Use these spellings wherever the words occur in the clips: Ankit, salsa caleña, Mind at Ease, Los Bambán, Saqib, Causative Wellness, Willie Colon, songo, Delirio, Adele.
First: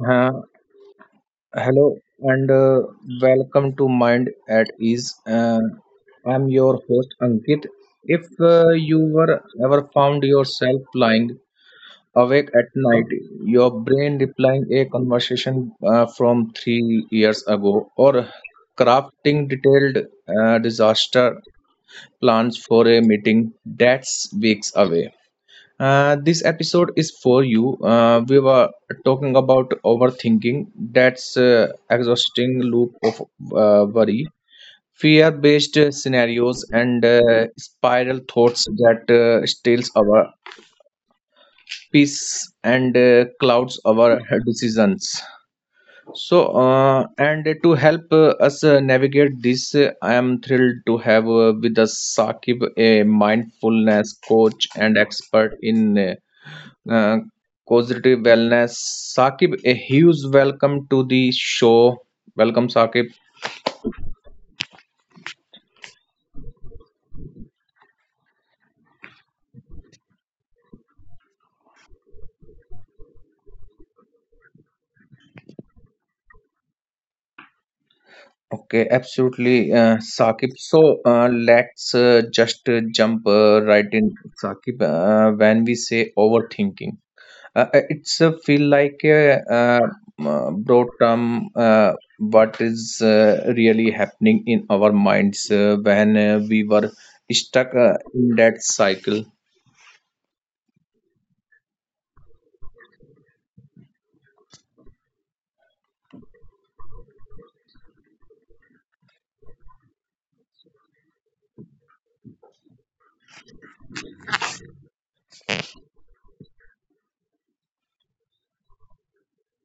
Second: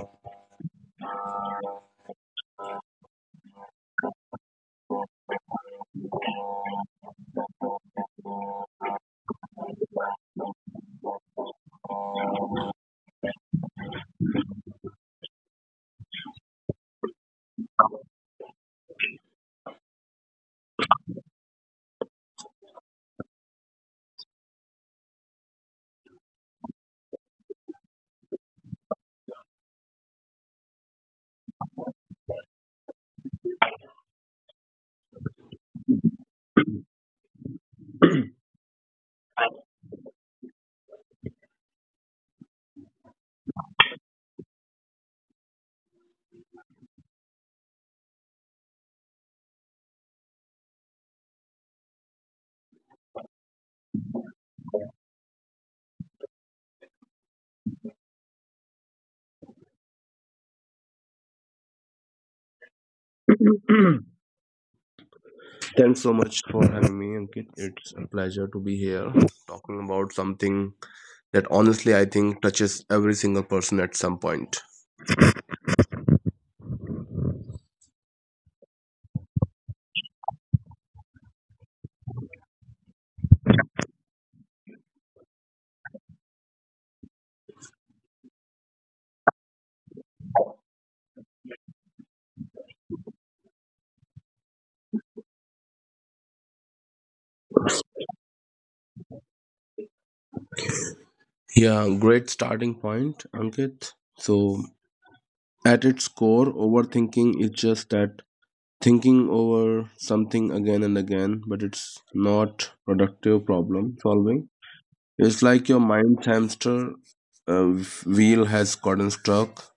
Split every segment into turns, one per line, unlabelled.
Uh, Hello and welcome to Mind at Ease. I'm your host Ankit. If you were ever found yourself lying awake at night, your brain replying a conversation from 3 years ago, or crafting detailed disaster plans for a meeting that's weeks away, this episode is for you. We were talking about overthinking. That's exhausting loop of worry, fear-based scenarios, and spiral thoughts that steals our peace and clouds our decisions. So, and to help us navigate this, I am thrilled to have with us Sakib, a mindfulness coach and expert in uh, Causative Wellness. Saqib, a huge welcome to the show. Welcome, Saqib.
Thanks so much for having me, Ankit. It's a pleasure to be here talking about something that honestly I think touches every single person at some point.
Okay, absolutely, Saqib. So let's just jump right in, Saqib. When we say overthinking, it's feel like a broad term. What is really happening in our minds when we were stuck in that cycle?
Yeah, great starting point, Ankit. So, at its core, overthinking is just that thinking over something again and again, but it's not productive problem solving. It's like your mind's hamster uh, wheel has gotten stuck.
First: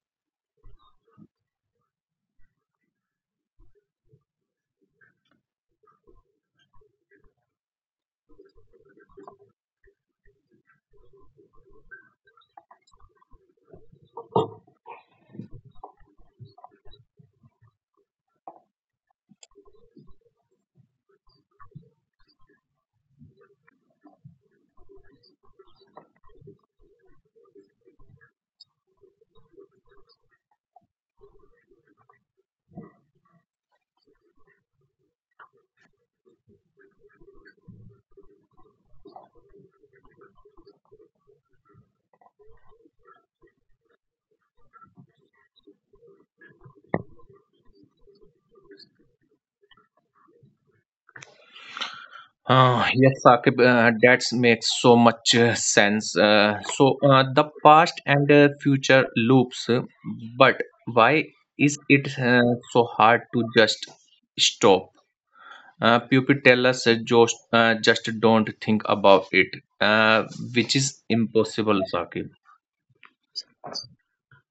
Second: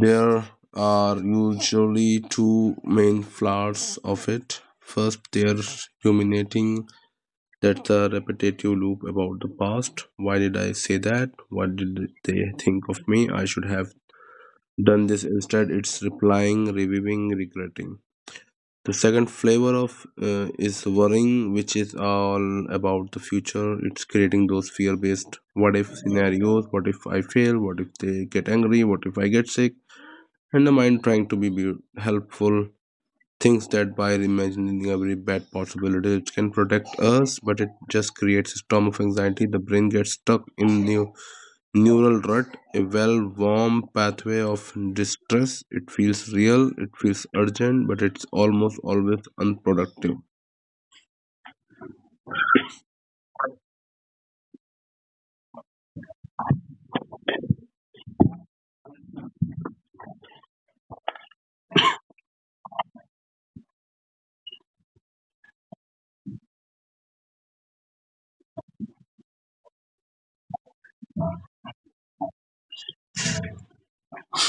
There are usually two main flaws of it. First, they're ruminating. That's a repetitive loop about the past. Why did I say that? What did they think of me? I should have done this instead. It's replying, reviewing, regretting. The second flavor of is worrying, which is all about the future. It's creating those fear-based what if scenarios. What if I fail? What if they get angry? What if I get sick? And the mind trying to be helpful thinks that by imagining every bad possibility it can protect us, but it just creates a storm of anxiety. The brain gets stuck in new neural rut, a well warm pathway of distress. It feels real, it feels urgent, but it's almost always unproductive.
Yes, Saqib, that makes so much sense. So the past and future loops, but why is it so hard to just stop? People tell us just don't think about it, which is impossible, Saqib.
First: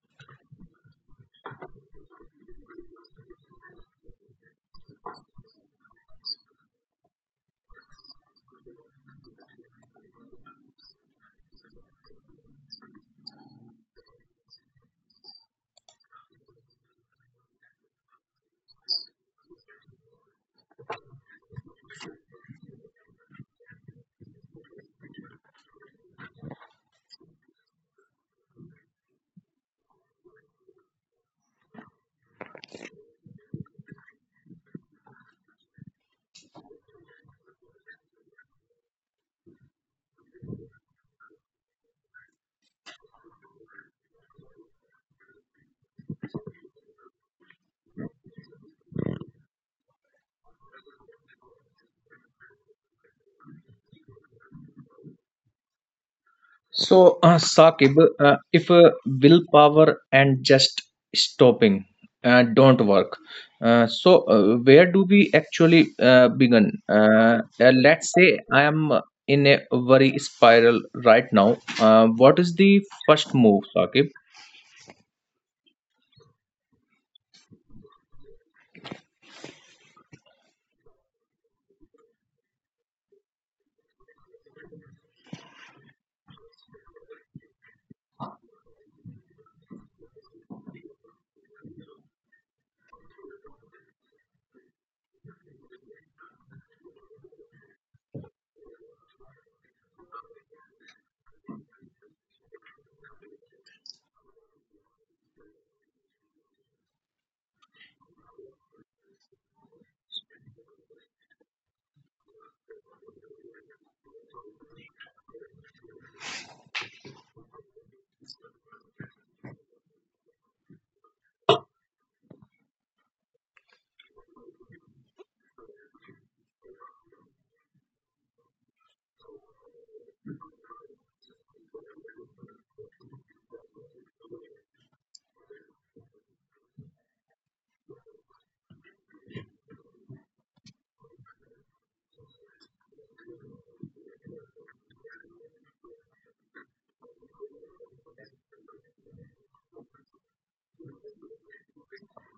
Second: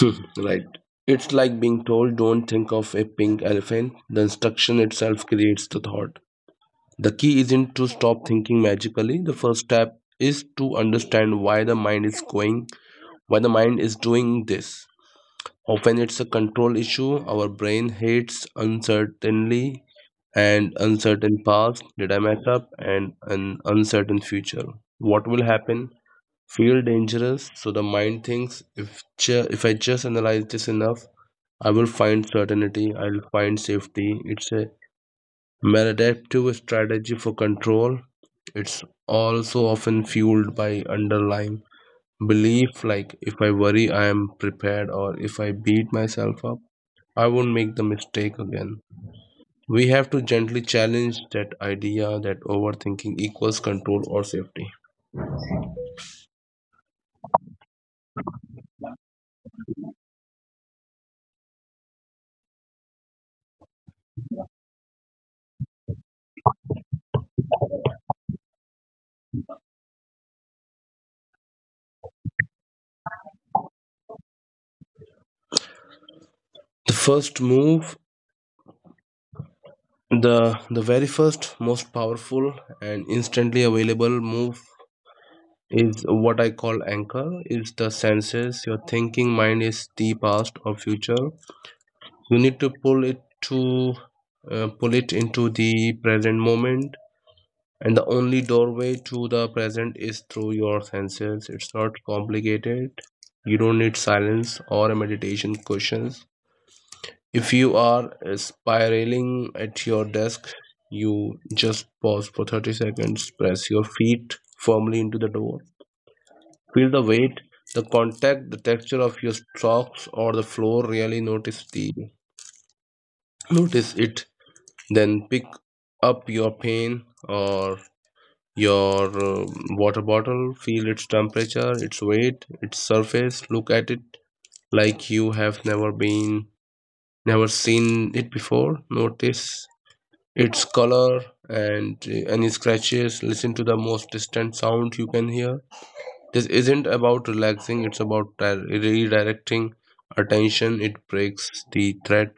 Right, it's like being told don't think of a pink elephant. The instruction itself creates the thought. The key isn't to stop thinking magically. The first step is to understand why the mind is going, why the mind is doing this. Often it's a control issue. Our brain hates uncertainty and uncertain past. Did I mess up? And an uncertain future. What will happen? Feel dangerous. So the mind thinks if if I just analyze this enough, I will find certainty. I'll find safety. It's a maladaptive strategy for control. It's also often fueled by underlying belief like if I worry I am prepared, or if I beat myself up, I won't make the mistake again. We have to gently challenge that idea that overthinking equals control or safety.
So, Saqib, if willpower and just stopping don't work, so where do we actually begin? Let's say I am in a worry spiral right now. What is the first move, Saqib?
The first move, the very first most powerful and instantly available move is what I call anchor is the senses. Your thinking mind is the past or future, you need to pull it into the present moment, and the only doorway to the present is through your senses. It's not complicated, you don't need silence or a meditation questions. If you are spiraling at your desk, you just pause for 30 seconds, press your feet firmly into the door. Feel the weight, the contact, the texture of your socks or the floor. Really notice the notice it. Then pick up your pen or your uh, water bottle. Feel its temperature, its weight, its surface. Look at it like you have never been, never seen it before. Notice its color and any scratches. Listen to the most distant sound you can hear. This isn't about relaxing, it's about redirecting attention. It breaks the threat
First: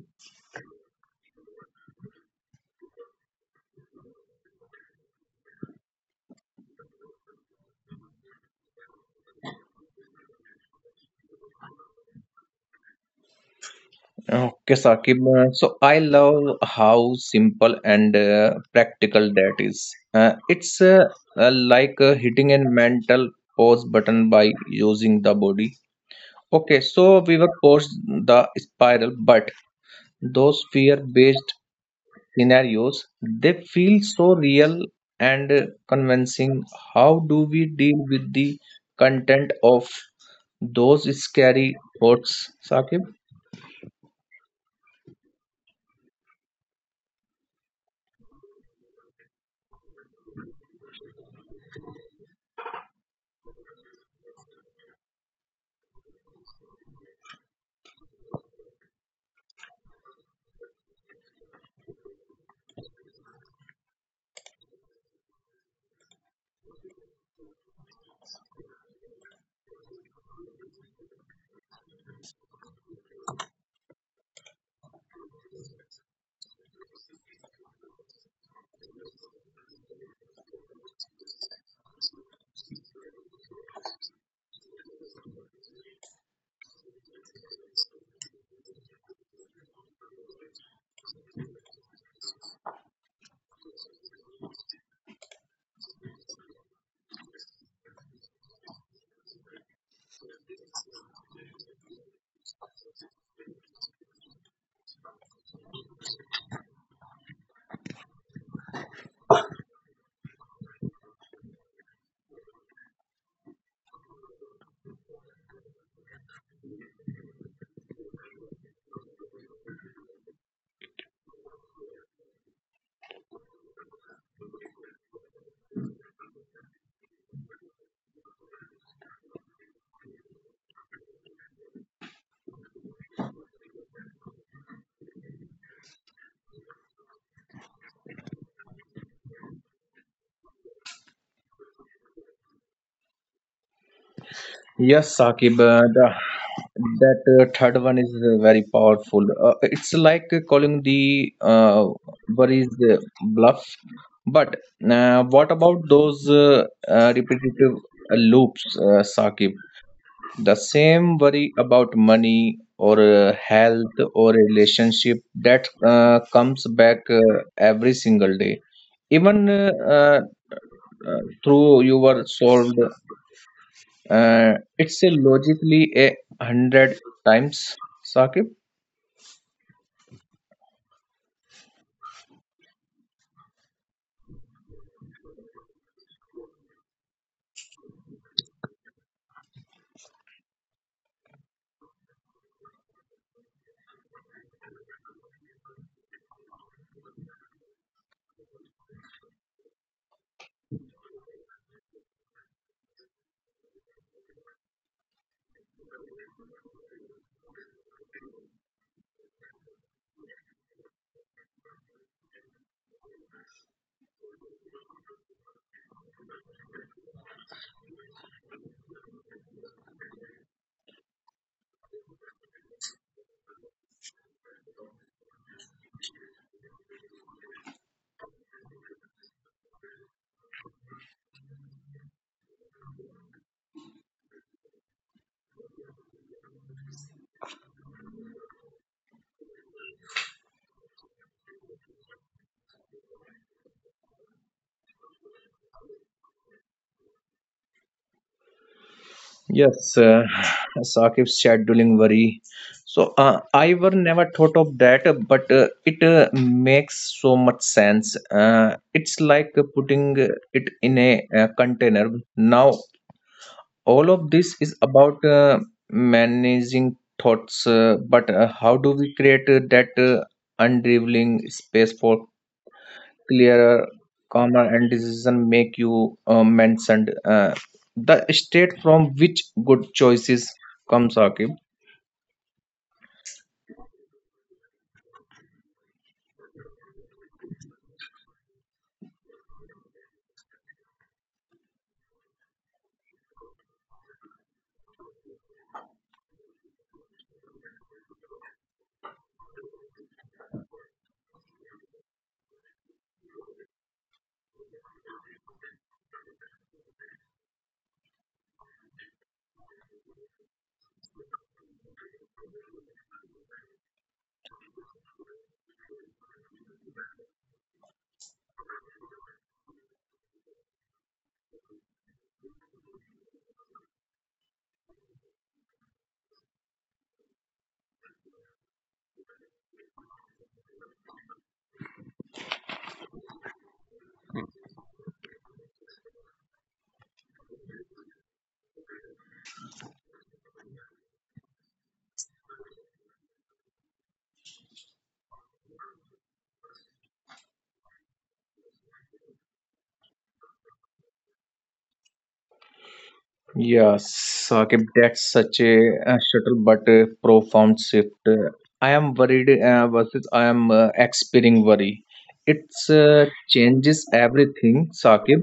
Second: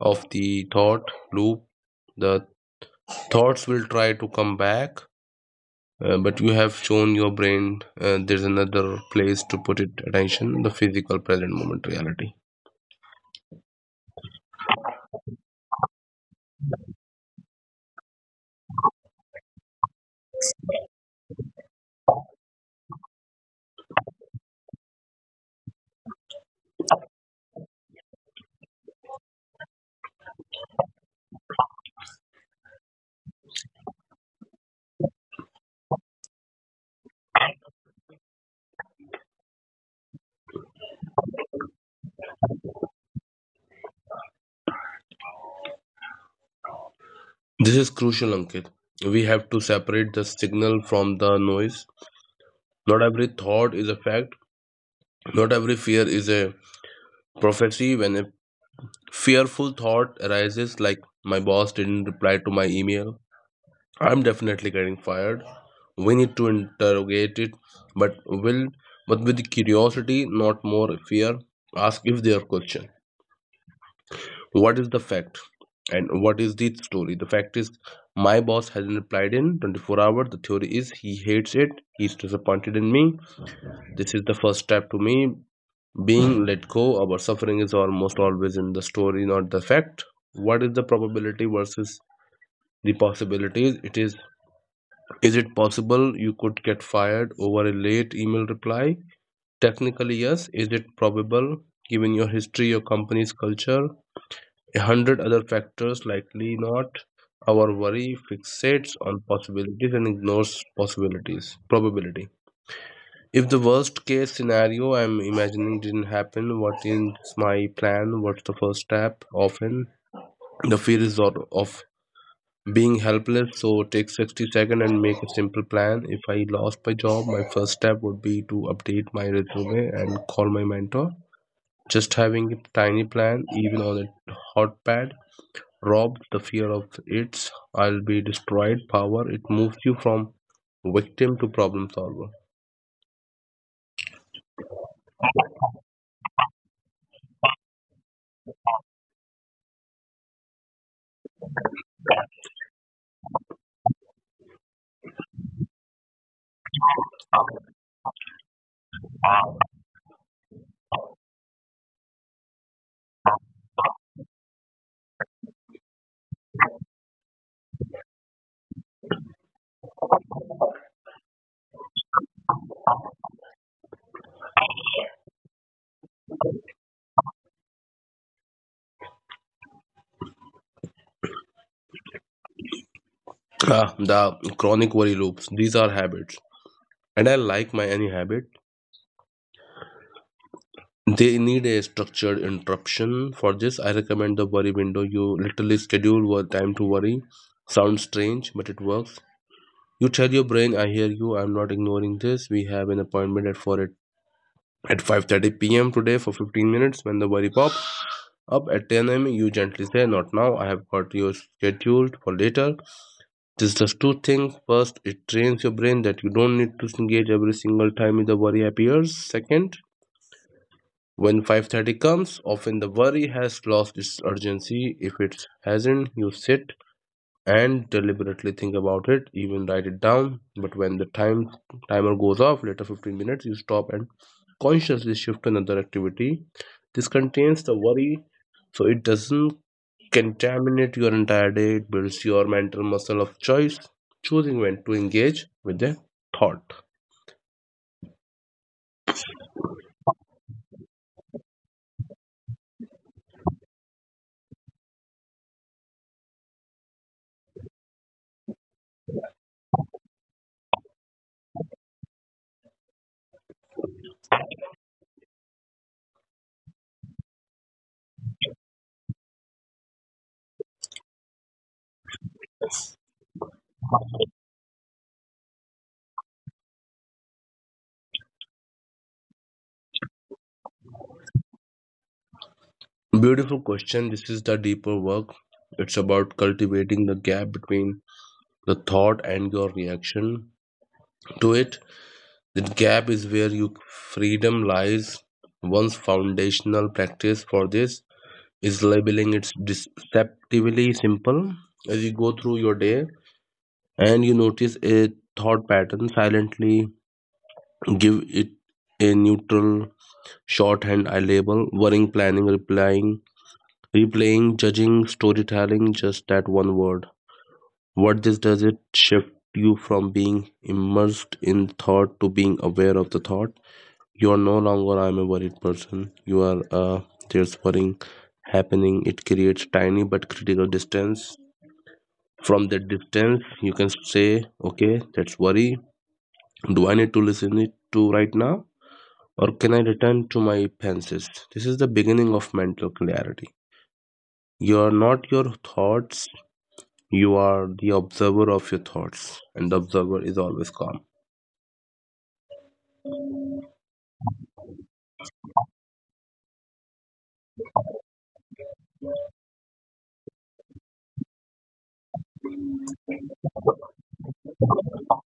of the thought loop. The thoughts will try to come back, but you have shown your brain there's another place to put it attention, the physical present moment reality.
Okay, Saqib. So I love how simple and practical that is. It's like hitting a mental pause button by using the body Okay, so we were forced the spiral, but those fear-based scenarios they feel so real and convincing. How do we deal with the content of those scary thoughts, Sakib?
This is crucial, Ankit. We have to separate the signal from the noise. Not every thought is a fact, not every fear is a prophecy. When a fearful thought arises like my boss didn't reply to my email, I'm definitely getting fired. We need to interrogate it, but will but with curiosity, not more fear. Ask if their question. What is the fact? And what is the story? The fact is my boss hasn't replied in 24 hours. The theory is he hates it. He's disappointed in me. This is the first step to me being let go. Our suffering is almost always in the story, not the fact. What is the probability versus the possibilities? It Is it possible you could get fired over a late email reply? Technically, yes. Is it probable given your history, your company's culture, a hundred other factors? Likely not. Our worry fixates on possibilities and ignores possibilities, probability. If the worst case scenario I'm imagining didn't happen, what is my plan? What's the first step? Often the fear is of being helpless, so take 60 seconds and make a simple plan. If I lost my job, my first step would be to update my resume and call my mentor. Just having a tiny plan, even on a hot pad, robs the fear of its I'll be destroyed power. It moves you from victim to problem solver.
Yes, Saqib, the, that third one is very powerful. It's like calling the worries bluff. But what about those repetitive loops, Saqib? The same worry about money or health or relationship that comes back every single day. Even through you were solved it's a logically a hundred times, Saqib.
Ah, the chronic worry loops. These are habits, and I like my any habit. They need a structured interruption. For this, I recommend the worry window. You literally schedule your time to worry. Sounds strange, but it works. You tell your brain, "I hear you. I'm not ignoring this. We have an appointment at four at 5:30 p.m. today for 15 minutes." When the worry pops up at 10 a.m., you gently say, "Not now. I have got your scheduled for later." This does two things. First, it trains your brain that you don't need to engage every single time the worry appears. Second, when 5:30 comes, often the worry has lost its urgency. If it hasn't, you sit and deliberately think about it, even write it down. But when the timer goes off later, 15 minutes, you stop and consciously shift to another activity. This contains the worry so it doesn't contaminate your entire day. It builds your mental muscle of choice, choosing when to engage with a thought.
Yes, Saqib's scheduling worry. So I were never thought of that, but it makes so much sense. It's like putting it in a container. Now all of this is about managing thoughts, but how do we create that unraveling space for clearer, calmer, and decision make you mentioned. The state from which good choices come, Saqib.
Beautiful question. This is the deeper work. It's about cultivating the gap between the thought and your reaction to it. That gap is where your freedom lies. One's foundational practice for this is labeling. It's deceptively simple. As you go through your day and you notice a thought pattern, silently give it a neutral shorthand. I label worrying, planning, replying, replaying, judging, storytelling, just that one word. What this does it shift you from being immersed in thought to being aware of the thought. You are no longer I'm a worried person. You are there's worrying happening. It creates tiny but critical distance. From that distance you can say, okay, that's worry. Do I need to listen it to right now? Or can I return to my fences? This is the beginning of mental clarity. You are not your thoughts, you are the observer of your thoughts, and the observer is always calm.
Yes, Saqib, that's such a, subtle but profound shift. I am worried versus I am experiencing worry. It's changes everything, Saqib.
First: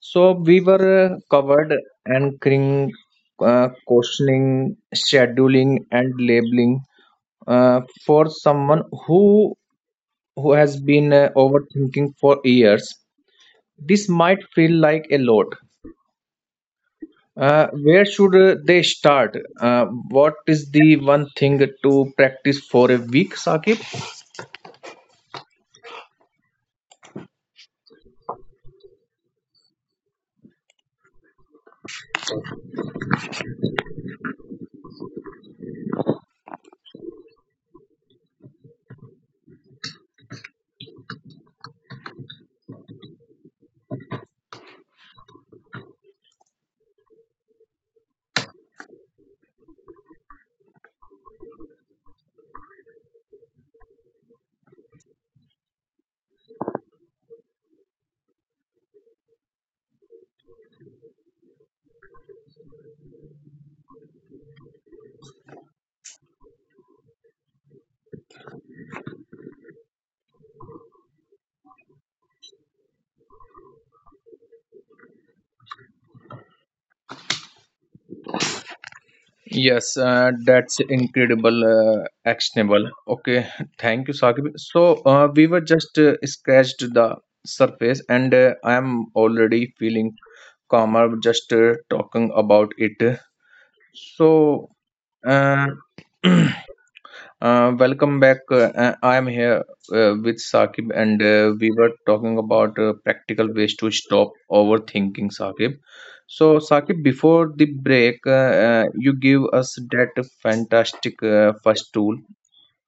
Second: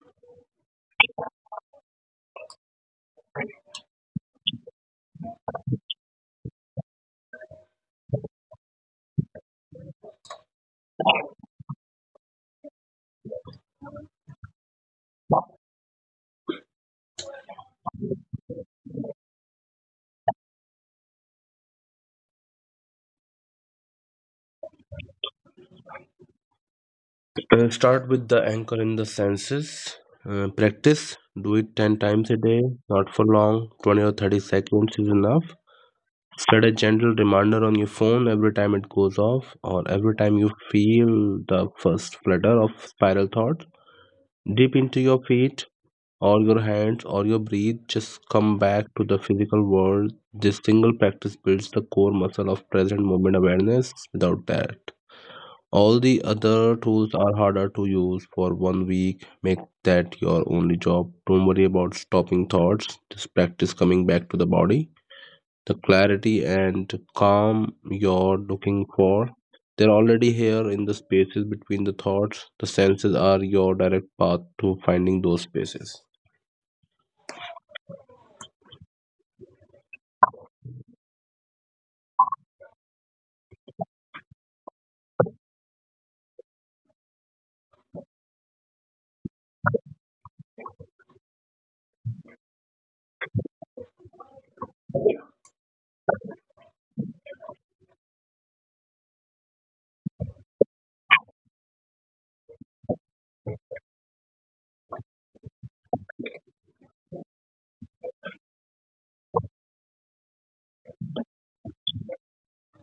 So we were covered anchoring, questioning, scheduling, and labeling. For someone who has been overthinking for years this might feel like a lot where should they start what is the one thing to practice for a week sakib
Start with the anchor in the senses. Practice, do it 10 times a day, not for long, 20 or 30 seconds is enough. Set a gentle reminder on your phone every time it goes off, or every time you feel the first flutter of spiral thought. Dip into your feet, or your hands, or your breath, just come back to the physical world. This single practice builds the core muscle of present moment awareness. Without that, all the other tools are harder to use. For 1 week, make that your only job. Don't worry about stopping thoughts, just practice coming back to the body. The clarity and calm you're looking for, they're already here in the spaces between the thoughts. The senses are your direct path to finding those spaces.
yes that's incredible actionable okay thank you sakib so we were just scratched the surface and I am already feeling calmer just talking about it So, uh, uh, welcome back. I am here with Saqib, and we were talking about practical ways to stop overthinking, Saqib. So, Saqib, before the break, you give us that fantastic first tool,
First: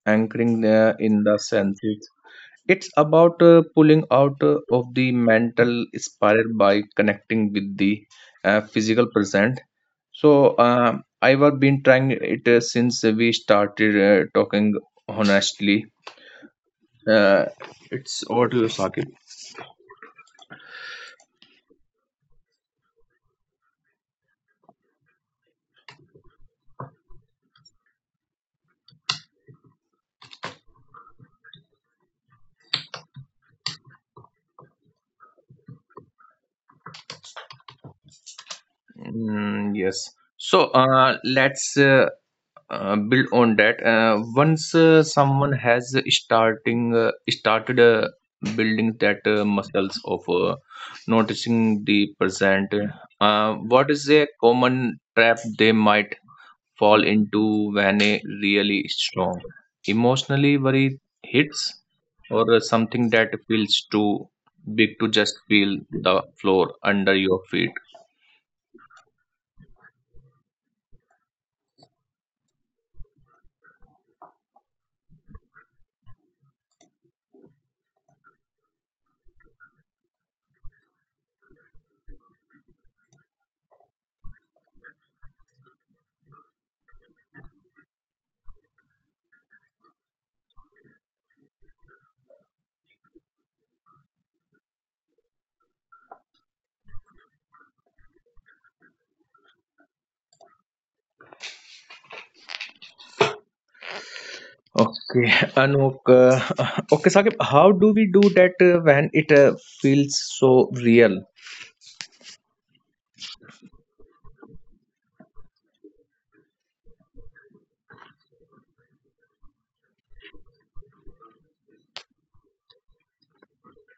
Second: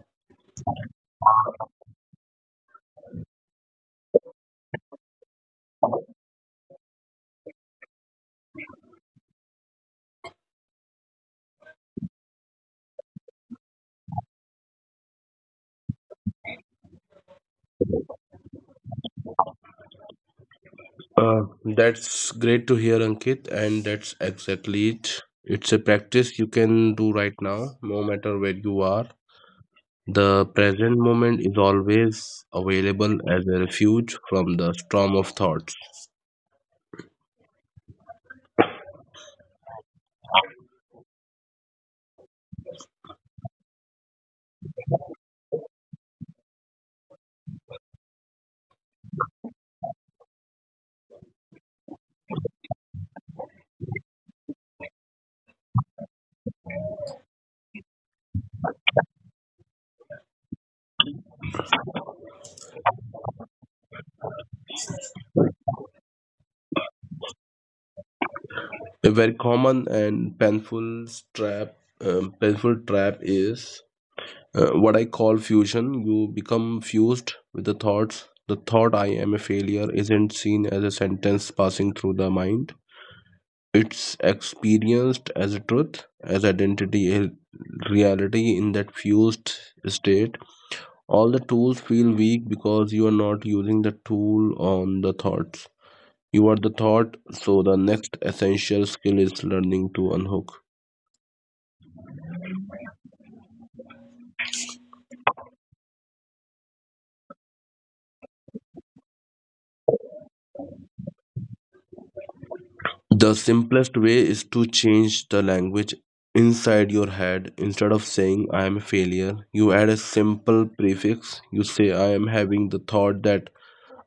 anchoring in the senses. It's about pulling out of the mental spiral by connecting with the physical present. So I've been trying it since we started talking honestly. Uh, it's over to you, Saqib.
That's great to hear, Ankit, and that's exactly it. It's a practice you can do right now, no matter where you are. The present moment is always available as a refuge from the storm of thoughts.
Mm, yes. So let's build on that once someone has starting started building that muscles of noticing the present what is a common trap they might fall into when a really strong emotionally worry hits or something that feels too big to just feel the floor under your feet
A very common and painful trap, painful trap is what I call fusion. You become fused with the thoughts. The thought "I am a failure" isn't seen as a sentence passing through the mind. It's experienced as a truth, as identity, a reality in that fused state. All the tools feel weak because you are not using the tool on the thoughts. You are the thought, so the next essential skill is learning to unhook.
Okay, Anok. Okay, Saqib, how do we do that when it feels so real?
The simplest way is to change the language inside your head. Instead of saying I am a failure, you add a simple prefix. You say I am having the thought that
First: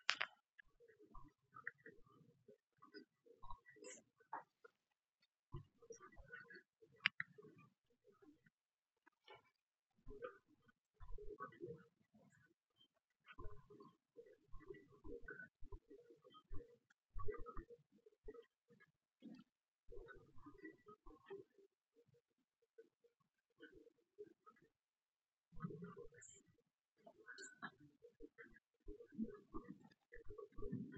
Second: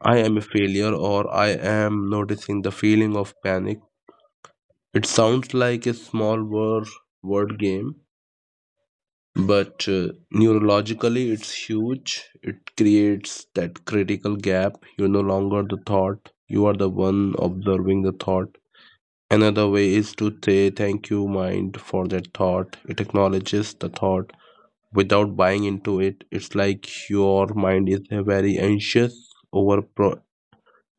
I am a failure, or I am noticing the feeling of panic. It sounds like a word game, but neurologically it's huge. It creates that critical gap. You're no longer the thought, you are the one observing the thought. Another way is to say thank you, mind, for that thought. It acknowledges the thought without buying into it. It's like your mind is a very anxious over pro-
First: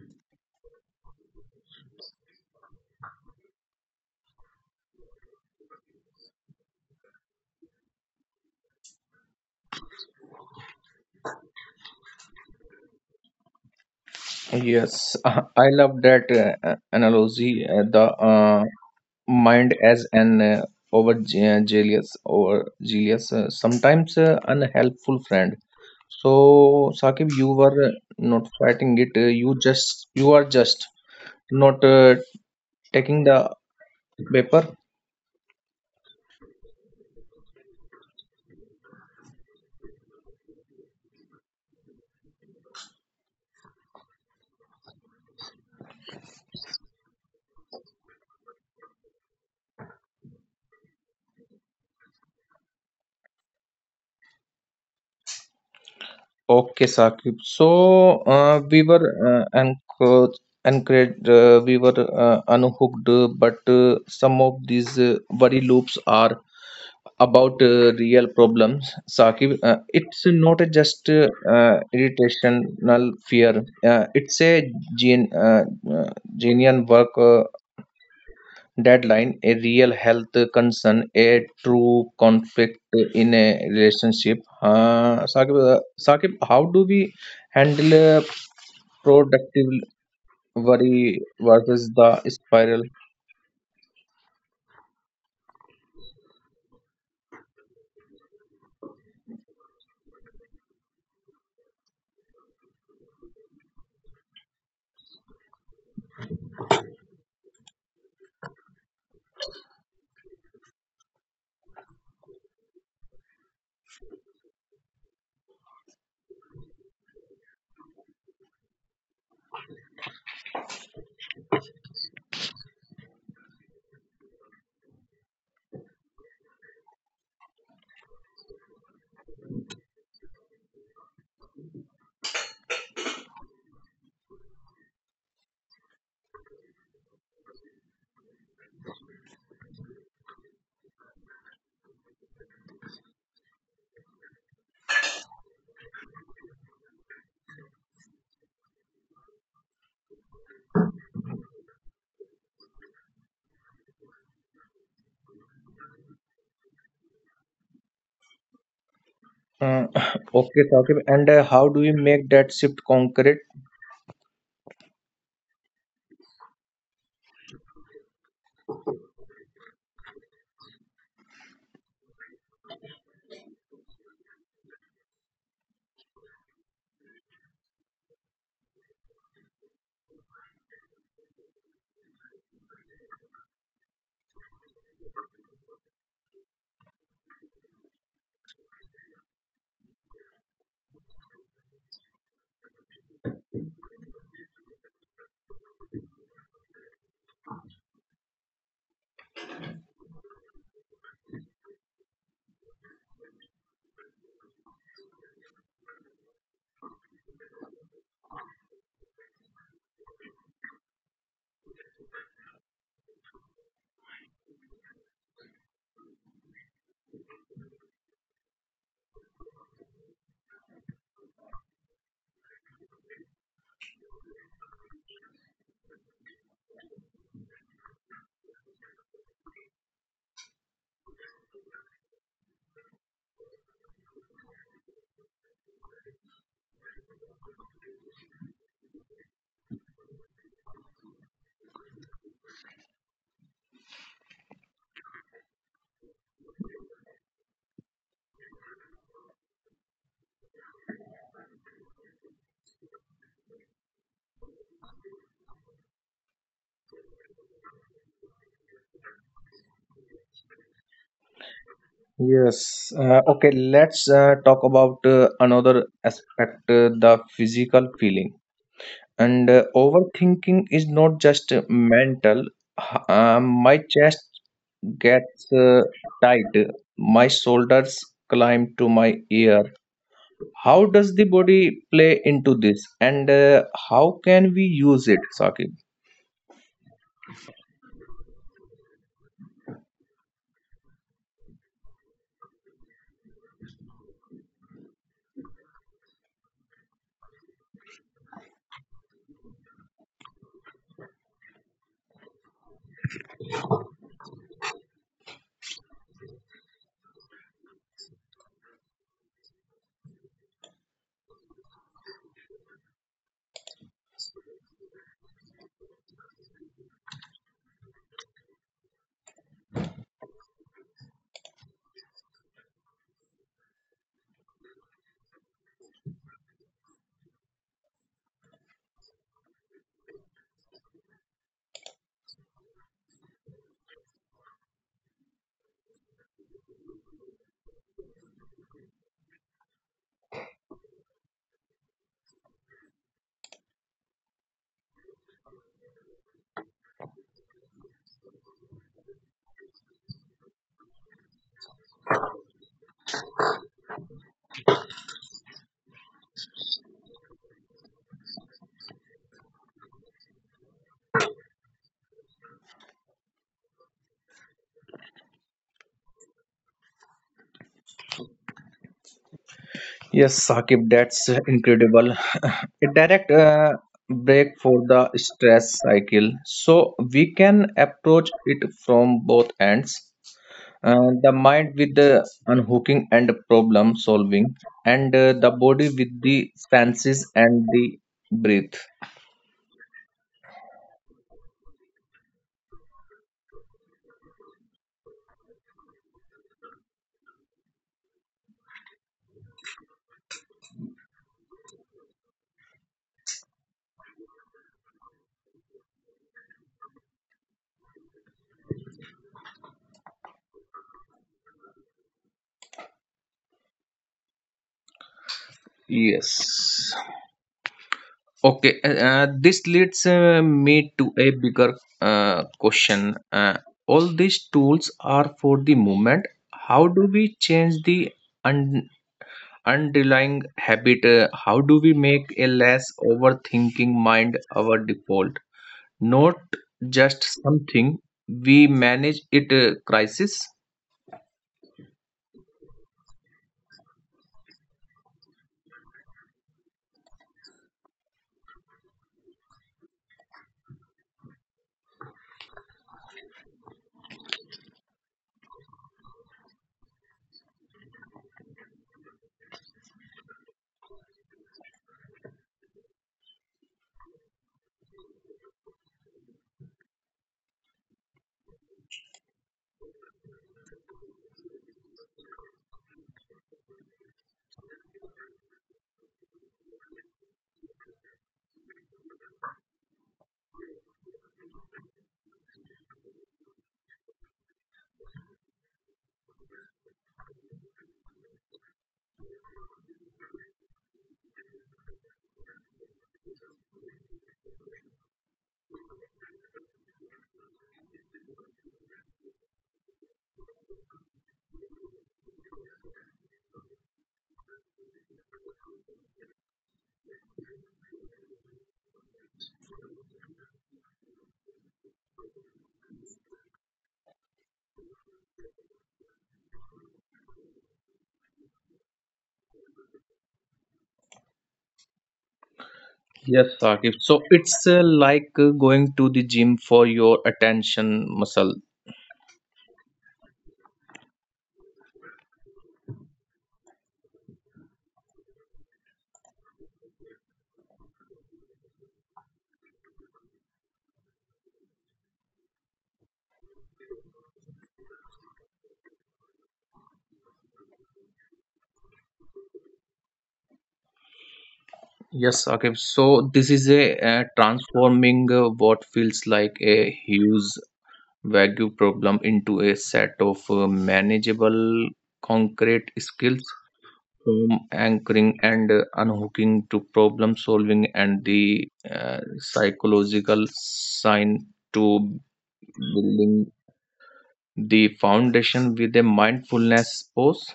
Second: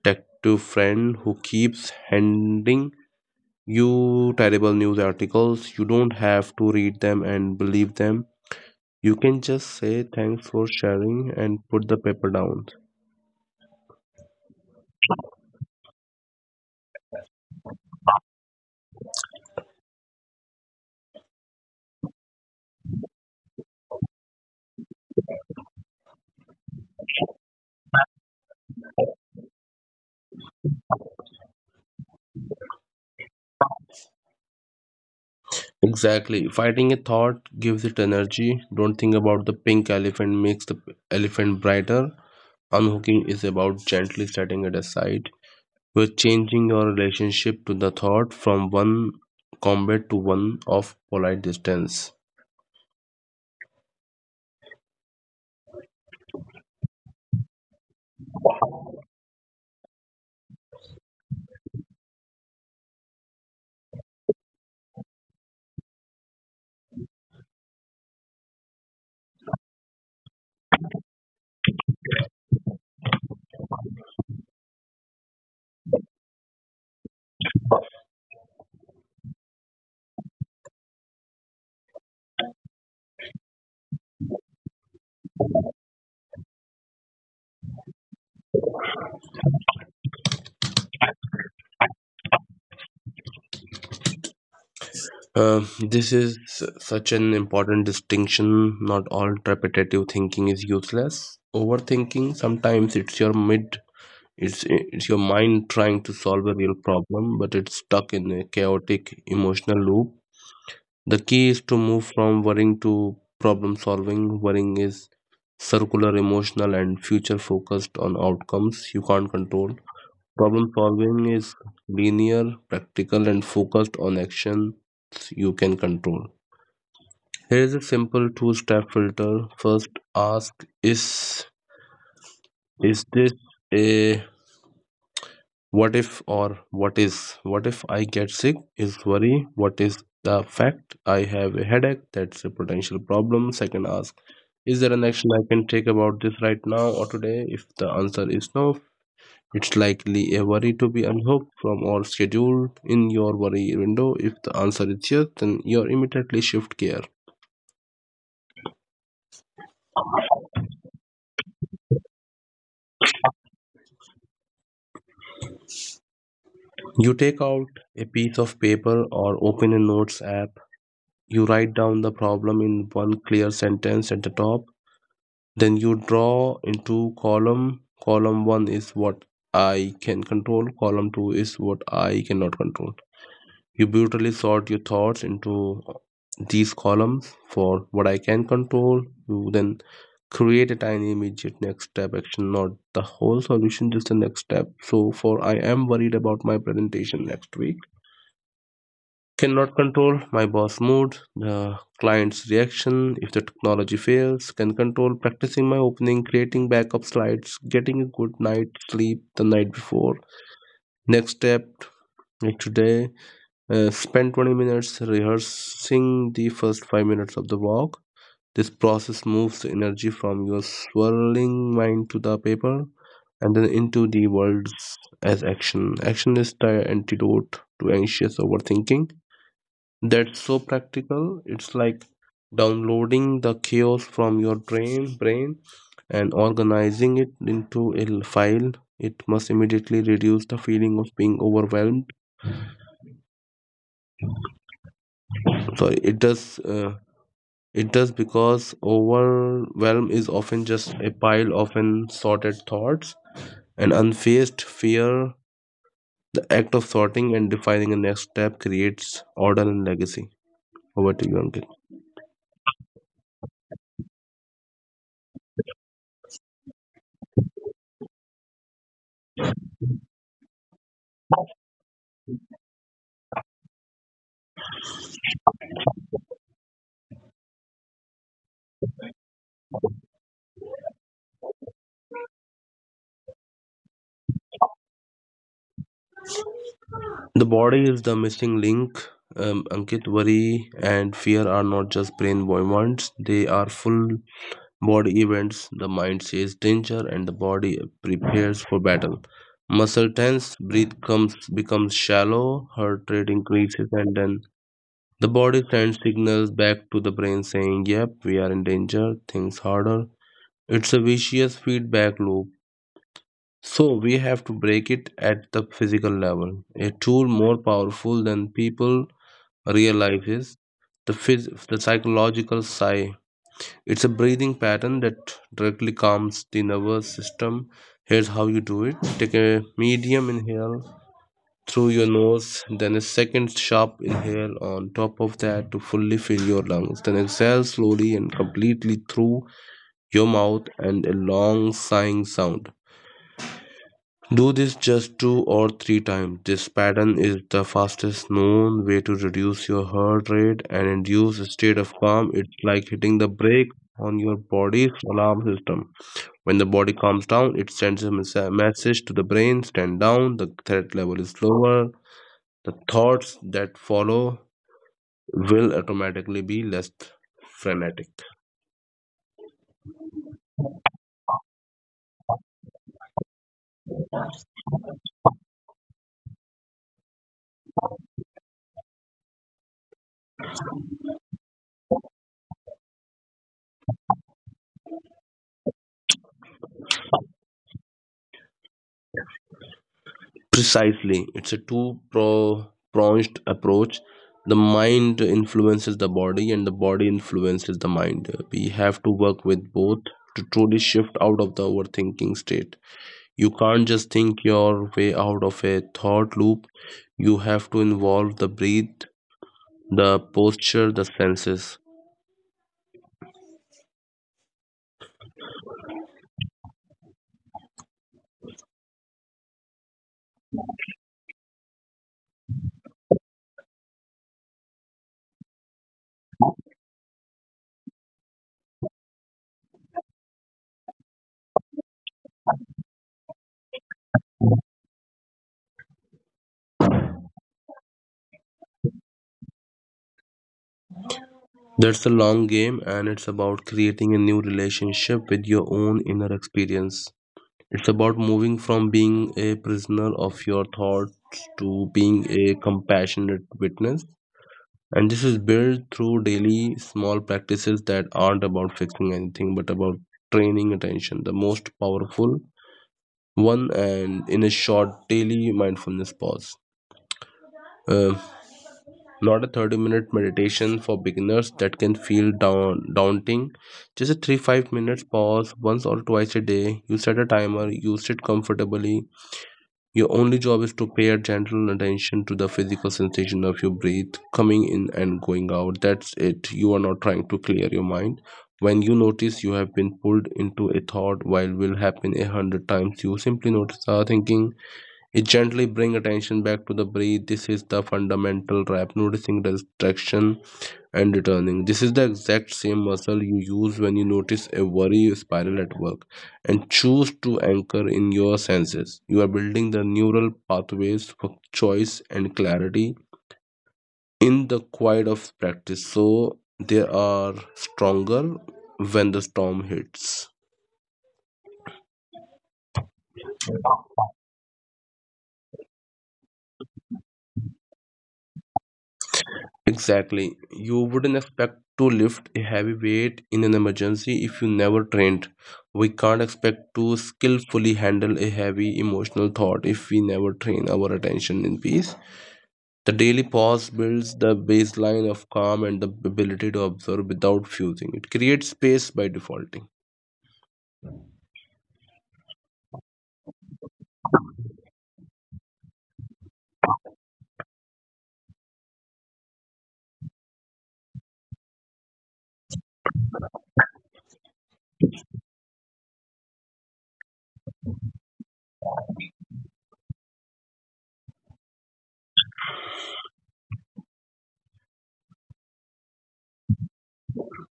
detective friend who keeps handing you terrible news articles. You don't have to read them and believe them. You can just say thanks for sharing and put the paper down.
Yes, I love that analogy. The mind as an overzealous or zealous, sometimes unhelpful friend. So, Saqib, you were not fighting it. You just you are just not taking the paper.
Exactly. Fighting a thought gives it energy. Don't think about the pink elephant makes the elephant brighter. Unhooking is about gently setting it aside. You're changing your relationship to the thought from one combat to one of polite distance.
Okay, Saqib. So we were encouraged, encouraged we were unhooked, but some of these worry loops are about real problems. Saqib, it's not a just irritational fear. It's a gen, uh, genuine work. Deadline, a real health concern, a true conflict in a relationship. Saqib, Saqib, how do we handle productive worry versus the spiral?
This is such an important distinction. Not all repetitive thinking is useless. Overthinking, sometimes it's your mind trying to solve a real problem, but it's stuck in a chaotic emotional loop. The key is to move from worrying to problem solving. Worrying is circular, emotional, and future focused on outcomes you can't control. Problem solving is linear, practical, and focused on actions you can control. Here is a simple two-step filter. First, ask, is this a what if or what is? What if I get sick is worry. What is the fact I have a headache? That's a potential problem. Second, ask, is there an action I can take about this right now or today? If the answer is no, it's likely a worry to be unhooked from or scheduled in your worry window. If the answer is yes, then you immediately shift gear.
Uh, okay, Saqib, and how do we make that shift concrete?
You take out a piece of paper or open a notes app. You write down the problem in one clear sentence at the top. Then you draw into column. Column 1 is what I can control. Column 2 is what I cannot control. You brutally sort your thoughts into these columns. For what I can control, you then create a tiny immediate next step action, not the whole solution, just the next step. So for I am worried about my presentation next week, cannot control my boss mood, the client's reaction if the technology fails. Can control practicing my opening, creating backup slides, getting a good night's sleep the night before. Next step, like today, spend 20 minutes rehearsing the first 5 minutes of the walk. This process moves the energy from your swirling mind to the paper and then into the worlds as action. Action is the antidote to anxious overthinking. That's so practical. It's like downloading the chaos from your brain and organizing it into a file. It must immediately reduce the feeling of being overwhelmed. Sorry, it does. It does because overwhelm is often just a pile of unsorted thoughts and unfaced fear. The act of sorting and defining a next step creates order and legacy. Over to you, Ankit.
Yes. Okay, let's talk about another aspect, the physical feeling. And overthinking is not just mental. H- my chest gets tight, my shoulders climb to my ear. How does the body play into this, and how can we use it, Saqib?
The body is the missing link. Ankit, worry and fear are not just brain movements, they are full body events. The mind sees danger and the body prepares for battle. Muscle tense, breath comes becomes shallow, heart rate increases, and then the body sends signals back to the brain saying, "Yep, we are in danger, things harder." It's a vicious feedback loop. So we have to break it at the physical level. A tool more powerful than people real life is the the psychological sigh. It's a breathing pattern that directly calms the nervous system. Here's how you do it: take a medium inhale through your nose, then a second sharp inhale on top of that to fully fill your lungs. Then exhale slowly and completely through your mouth and a long sighing sound. Do this just two or three times. This pattern is the fastest known way to reduce your heart rate and induce a state of calm. It's like hitting the brake on your body's alarm system. When the body calms down, it sends a message to the brain, stand down, the threat level is lower, the thoughts that follow will automatically be less frenetic.
Yes, Saqib, that's incredible. A direct break for the stress cycle, so we can approach it from both ends. The mind with the unhooking and problem solving, and the body with the senses and the breath.
Precisely, it's a pronged approach. The mind influences the body, and the body influences the mind. We have to work with both to truly shift out of the overthinking state. You can't just think your way out of a thought loop, you have to involve the breath, the posture, the senses.
Yes. Okay. This leads me to a bigger question. All these tools are for the moment. How do we change the un- underlying habit? How do we make a less overthinking mind our default? Not just something we manage it crisis.
That's a long game, and it's about creating a new relationship with your own inner experience. It's about moving from being a prisoner of your thoughts to being a compassionate witness. And this is built through daily small practices that aren't about fixing anything but about training attention. The most powerful one, and in a short daily mindfulness pause. Uh, Not a 30-minute meditation for beginners that can feel down, daunting. Just a 3 5 minutes pause once or twice a day. You set a timer, you sit comfortably. Your only job is to pay gentle attention to the physical sensation of your breath coming in and going out. That's it. You are not trying to clear your mind. When you notice you have been pulled into a thought, while will happen a hundred times, you simply notice the thinking. It gently bring attention back to the breath. This is the fundamental trap. Noticing distraction and returning. This is the exact same muscle you use when you notice a worry spiral at work and choose to anchor in your senses. You are building the neural pathways for choice and clarity in the quiet of practice, so they are stronger when the storm hits.
Yes, Saqib. So it's like going to the gym for your attention muscle.
Exactly. You wouldn't expect to lift a heavy weight in an emergency if you never trained. We can't expect to skillfully handle a heavy emotional thought if we never train our attention in peace. The daily pause builds the baseline of calm and the ability to observe without fusing. It creates space by defaulting.
Yes, Saqib. So this is a transforming what feels like a huge value problem into a set of manageable concrete skills from anchoring and unhooking to problem solving and the psychological sign to building the foundation with a mindfulness pose.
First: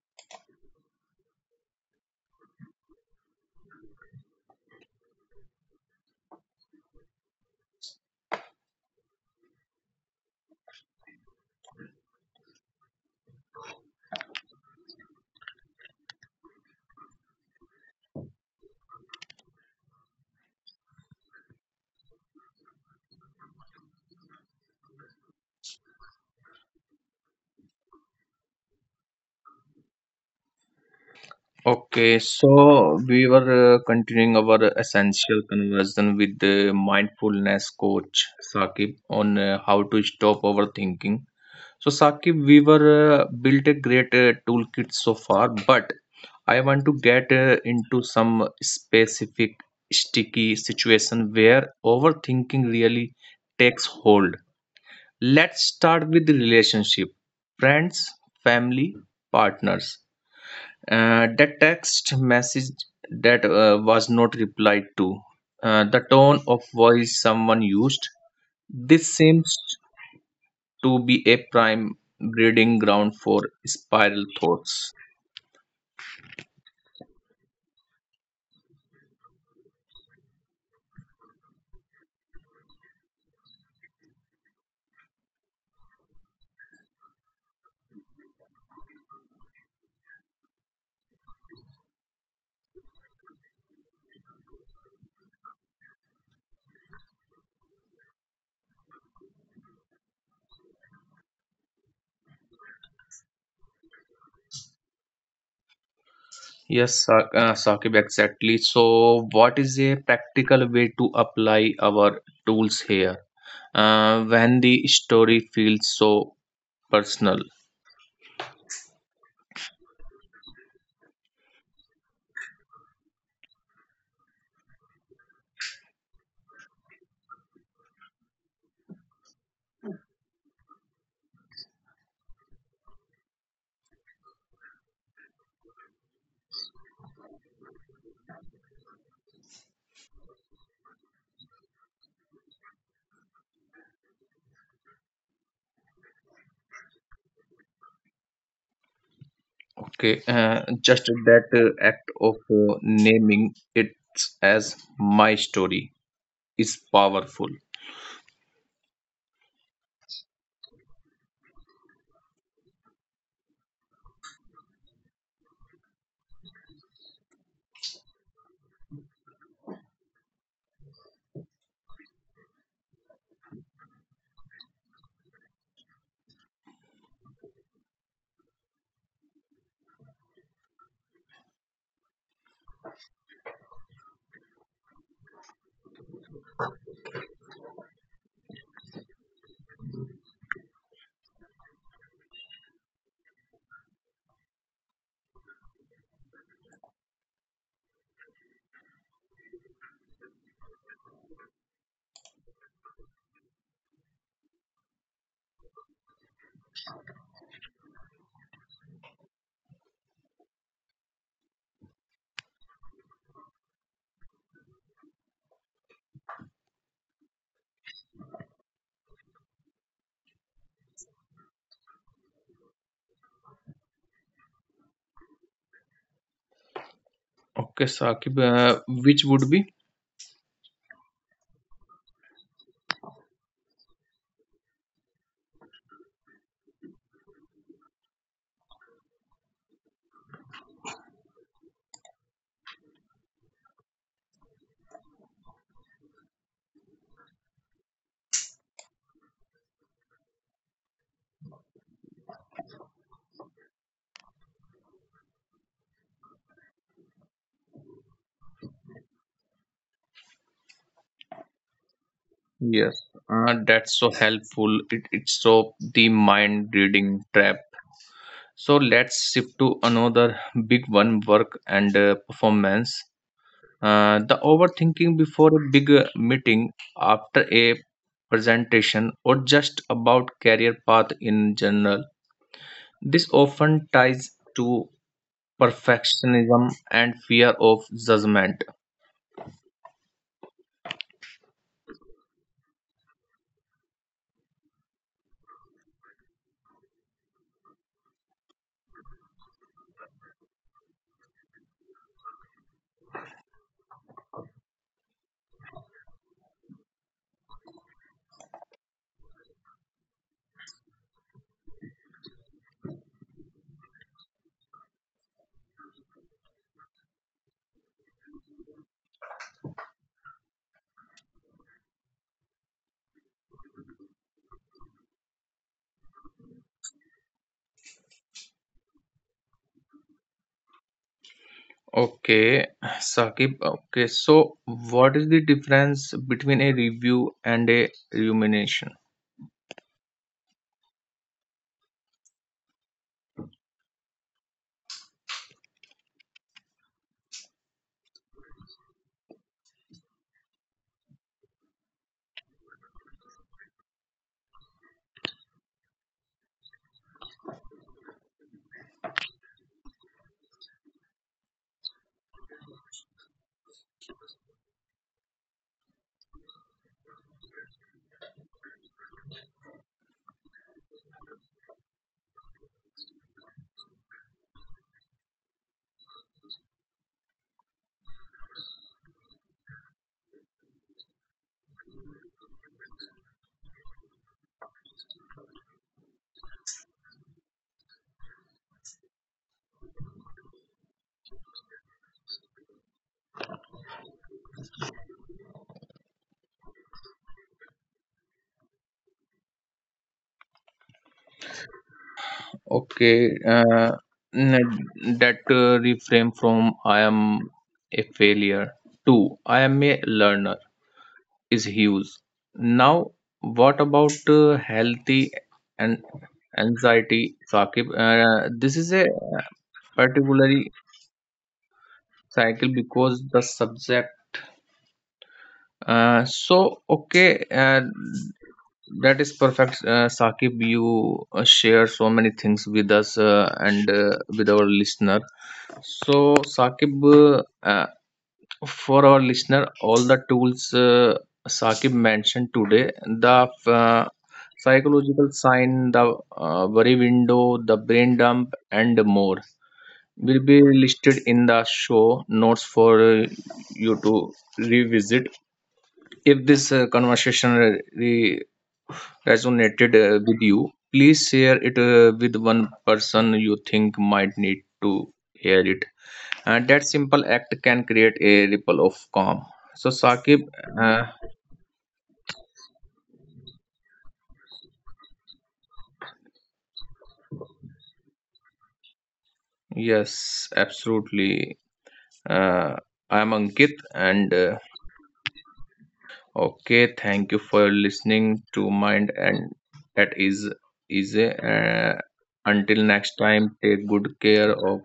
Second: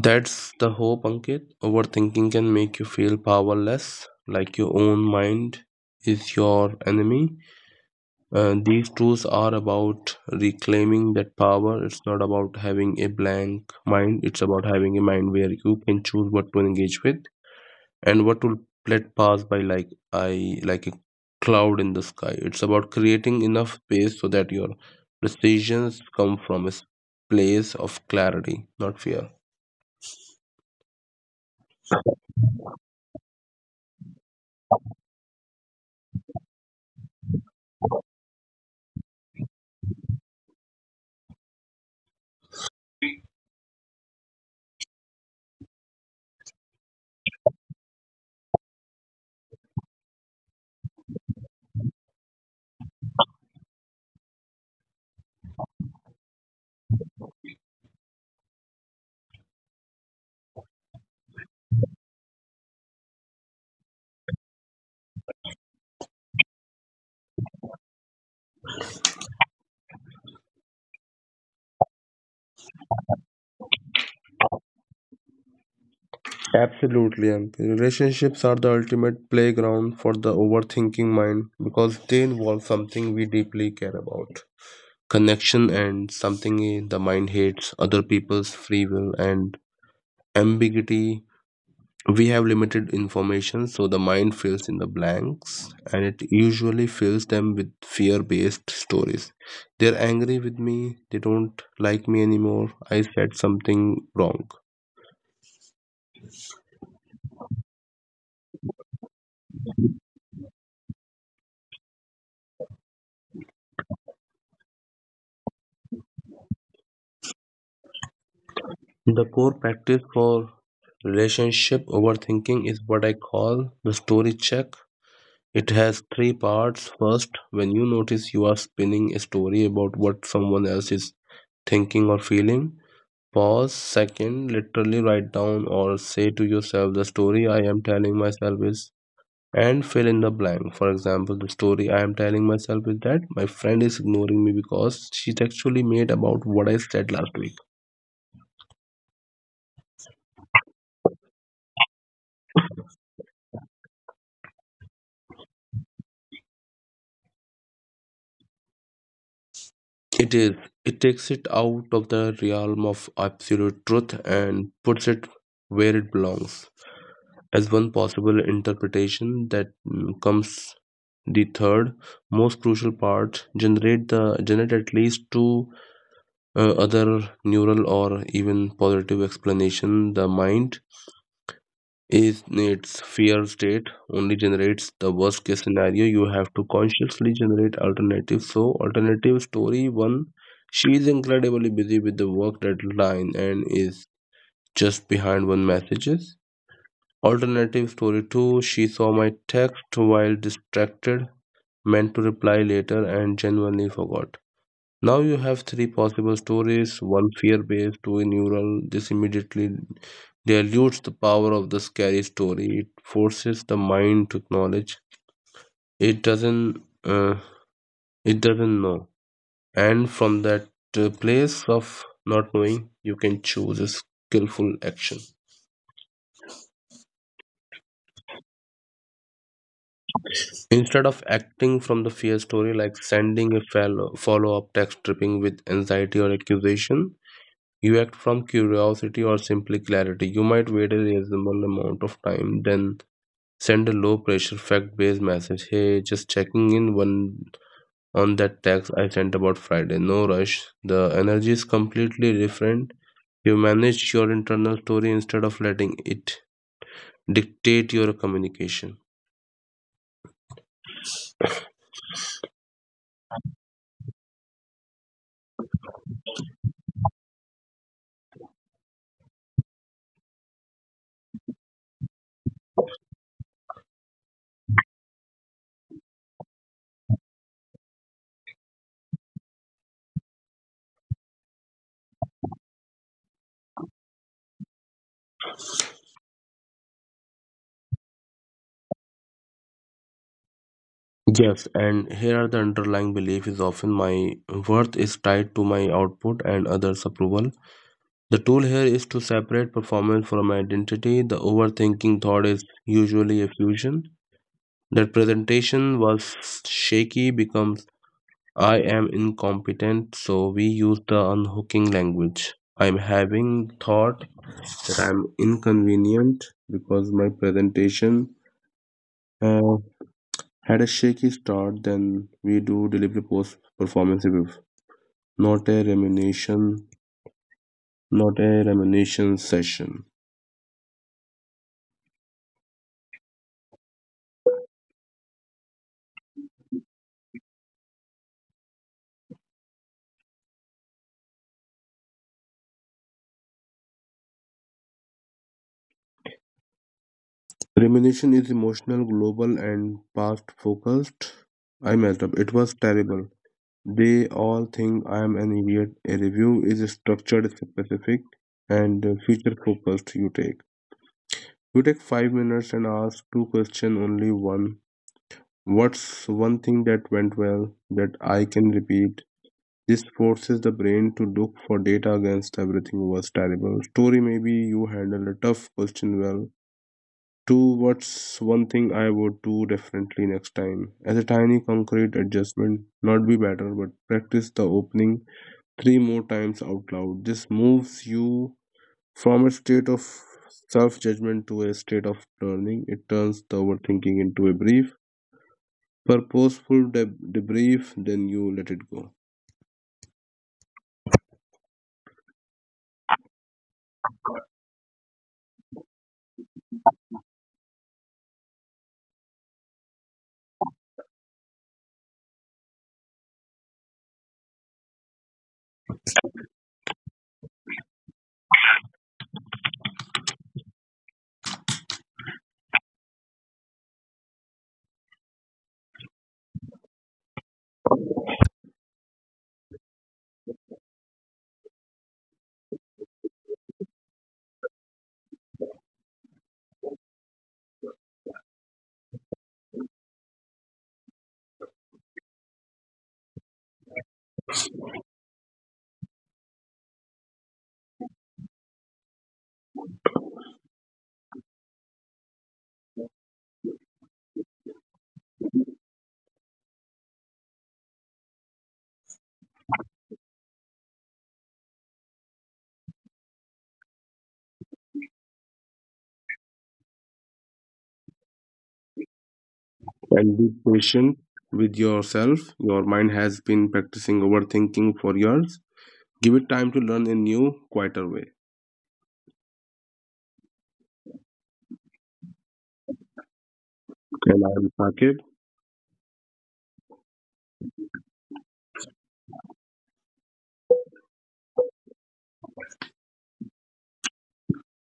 That's the hope, Ankit. Overthinking can make you feel powerless, like your own mind is your enemy. And these tools are about reclaiming that power. It's not about having a blank mind, it's about having a mind where you can choose what to engage with and what to let pass by like I like a cloud in the sky. It's about creating enough space so that your decisions come from a place of clarity, not fear.
Okay, so we were continuing our essential conversation with the mindfulness coach Sakib on how to stop overthinking. So, Sakib, we were built a great toolkit so far, but I want to get into some specific sticky situation where overthinking really takes hold Let's start with the relationship friends, family, partners. That text message that was not replied to, the tone of voice someone used. This seems to be a prime breeding ground for spiral thoughts.
Absolutely, MP. Relationships are the ultimate playground for the overthinking mind because they involve something we deeply care about, connection, and something the mind hates, other people's free will and ambiguity. We have limited information, so the mind fills in the blanks and it usually fills them with fear based stories. They're angry with me, they don't like me anymore, I said something wrong.
Yes, Sa- Saqib, exactly. So, what is a practical way to apply our tools here? When the story feels so personal,
The core practice for relationship overthinking is what I call the story check. It has three parts. First, when you notice you are spinning a story about what someone else is thinking or feeling, pause. Second, literally write down or say to yourself, the story I am telling myself is, and fill in the blank. For example, the story I am telling myself is that my friend is ignoring me because she's actually mad about what I said last week.
Okay, just that act of naming it as my story is powerful.
It is. It takes it out of the realm of absolute truth and puts it where it belongs as one possible interpretation. That mm, comes the third most crucial part. Generate at least two other neural or even positive explanation. The mind is in its fear state, only generates the worst case scenario. You have to consciously generate alternative. So alternative story one, she is incredibly busy with the work deadline and is just behind one messages. Alternative story 2, she saw my text while distracted, meant to reply later, and genuinely forgot. Now you have three possible stories, one fear based, two neural. This immediately dilutes the power of the scary story. It forces the mind to acknowledge it doesn't, uh, it doesn't know. And from that place of not knowing, you can choose a skillful action.
Okay, Saqib, which would be?
Instead of acting from the fear story, like sending a follow up text dripping with anxiety or accusation, you act from curiosity or simply clarity. You might wait a reasonable amount of time, then send a low pressure, fact based message. Hey, just checking in one on that text I sent about Friday. No rush. The energy is completely different. You manage your internal story instead of letting it dictate your communication.
Yes, that's so helpful. It, it's so the mind reading trap. So let's shift to another big one work and performance. The overthinking before a big meeting, after a presentation, or just about career path in general This often ties to perfectionism and fear of judgment.
Yes, and here are the underlying belief is often, my worth is tied to my output and others' approval. The tool here is to separate performance from identity. The overthinking thought is usually a fusion. That presentation was shaky becomes I am incompetent, so we use the unhooking language. I'm having thought that I'm inconvenient because my presentation uh, had a shaky start. Then we do delivery post performance review. Not a rumination, not a rumination session.
Okay, Sakib. Okay, so what is the difference between a review and a rumination?
Rumination is emotional, global, and past focused. I messed up. It was terrible. They all think I am an idiot. A review is structured, specific, and future focused. You take 5 minutes and ask two questions, only one. What's one thing that went well that I can repeat? This forces the brain to look for data against everything was terrible. Story maybe you handled a tough question well. Two, what's one thing I would do differently next time? As a tiny concrete adjustment, not be better, but practice the opening three more times out loud. This moves you from a state of self judgment to a state of learning. It turns the overthinking into a brief, purposeful debrief, then you let it go.
Okay, n- that reframe from I am a failure to I am a learner. Is huge. Now, what about healthy and anxiety, Saqib? This is a particularly cycle because the subject. So, okay, that is perfect, Saqib. You share so many things with us and with our listener. So, Saqib, for our listener, all the tools Saqib mentioned today, the psychological sign, the worry window, the brain dump, and more will be listed in the show notes for you to revisit. If this conversation re- re- resonated with you, please share it with one person you think might need to hear it and that simple act can create a ripple of calm so
And be
Saqib, uh,
patient with yourself. Your mind has been practicing overthinking for years. Give it time to learn a new, quieter way.
yes absolutely uh, I am ankit and
And I am Saqib.
okay thank you for listening to mind and that is easy until next time take good care of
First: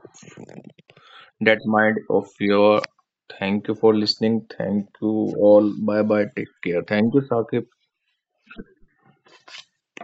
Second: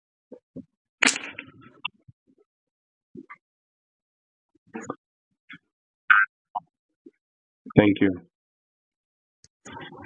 that mind of your thank you for listening thank you all bye bye take care thank you Saqib.
Thank you.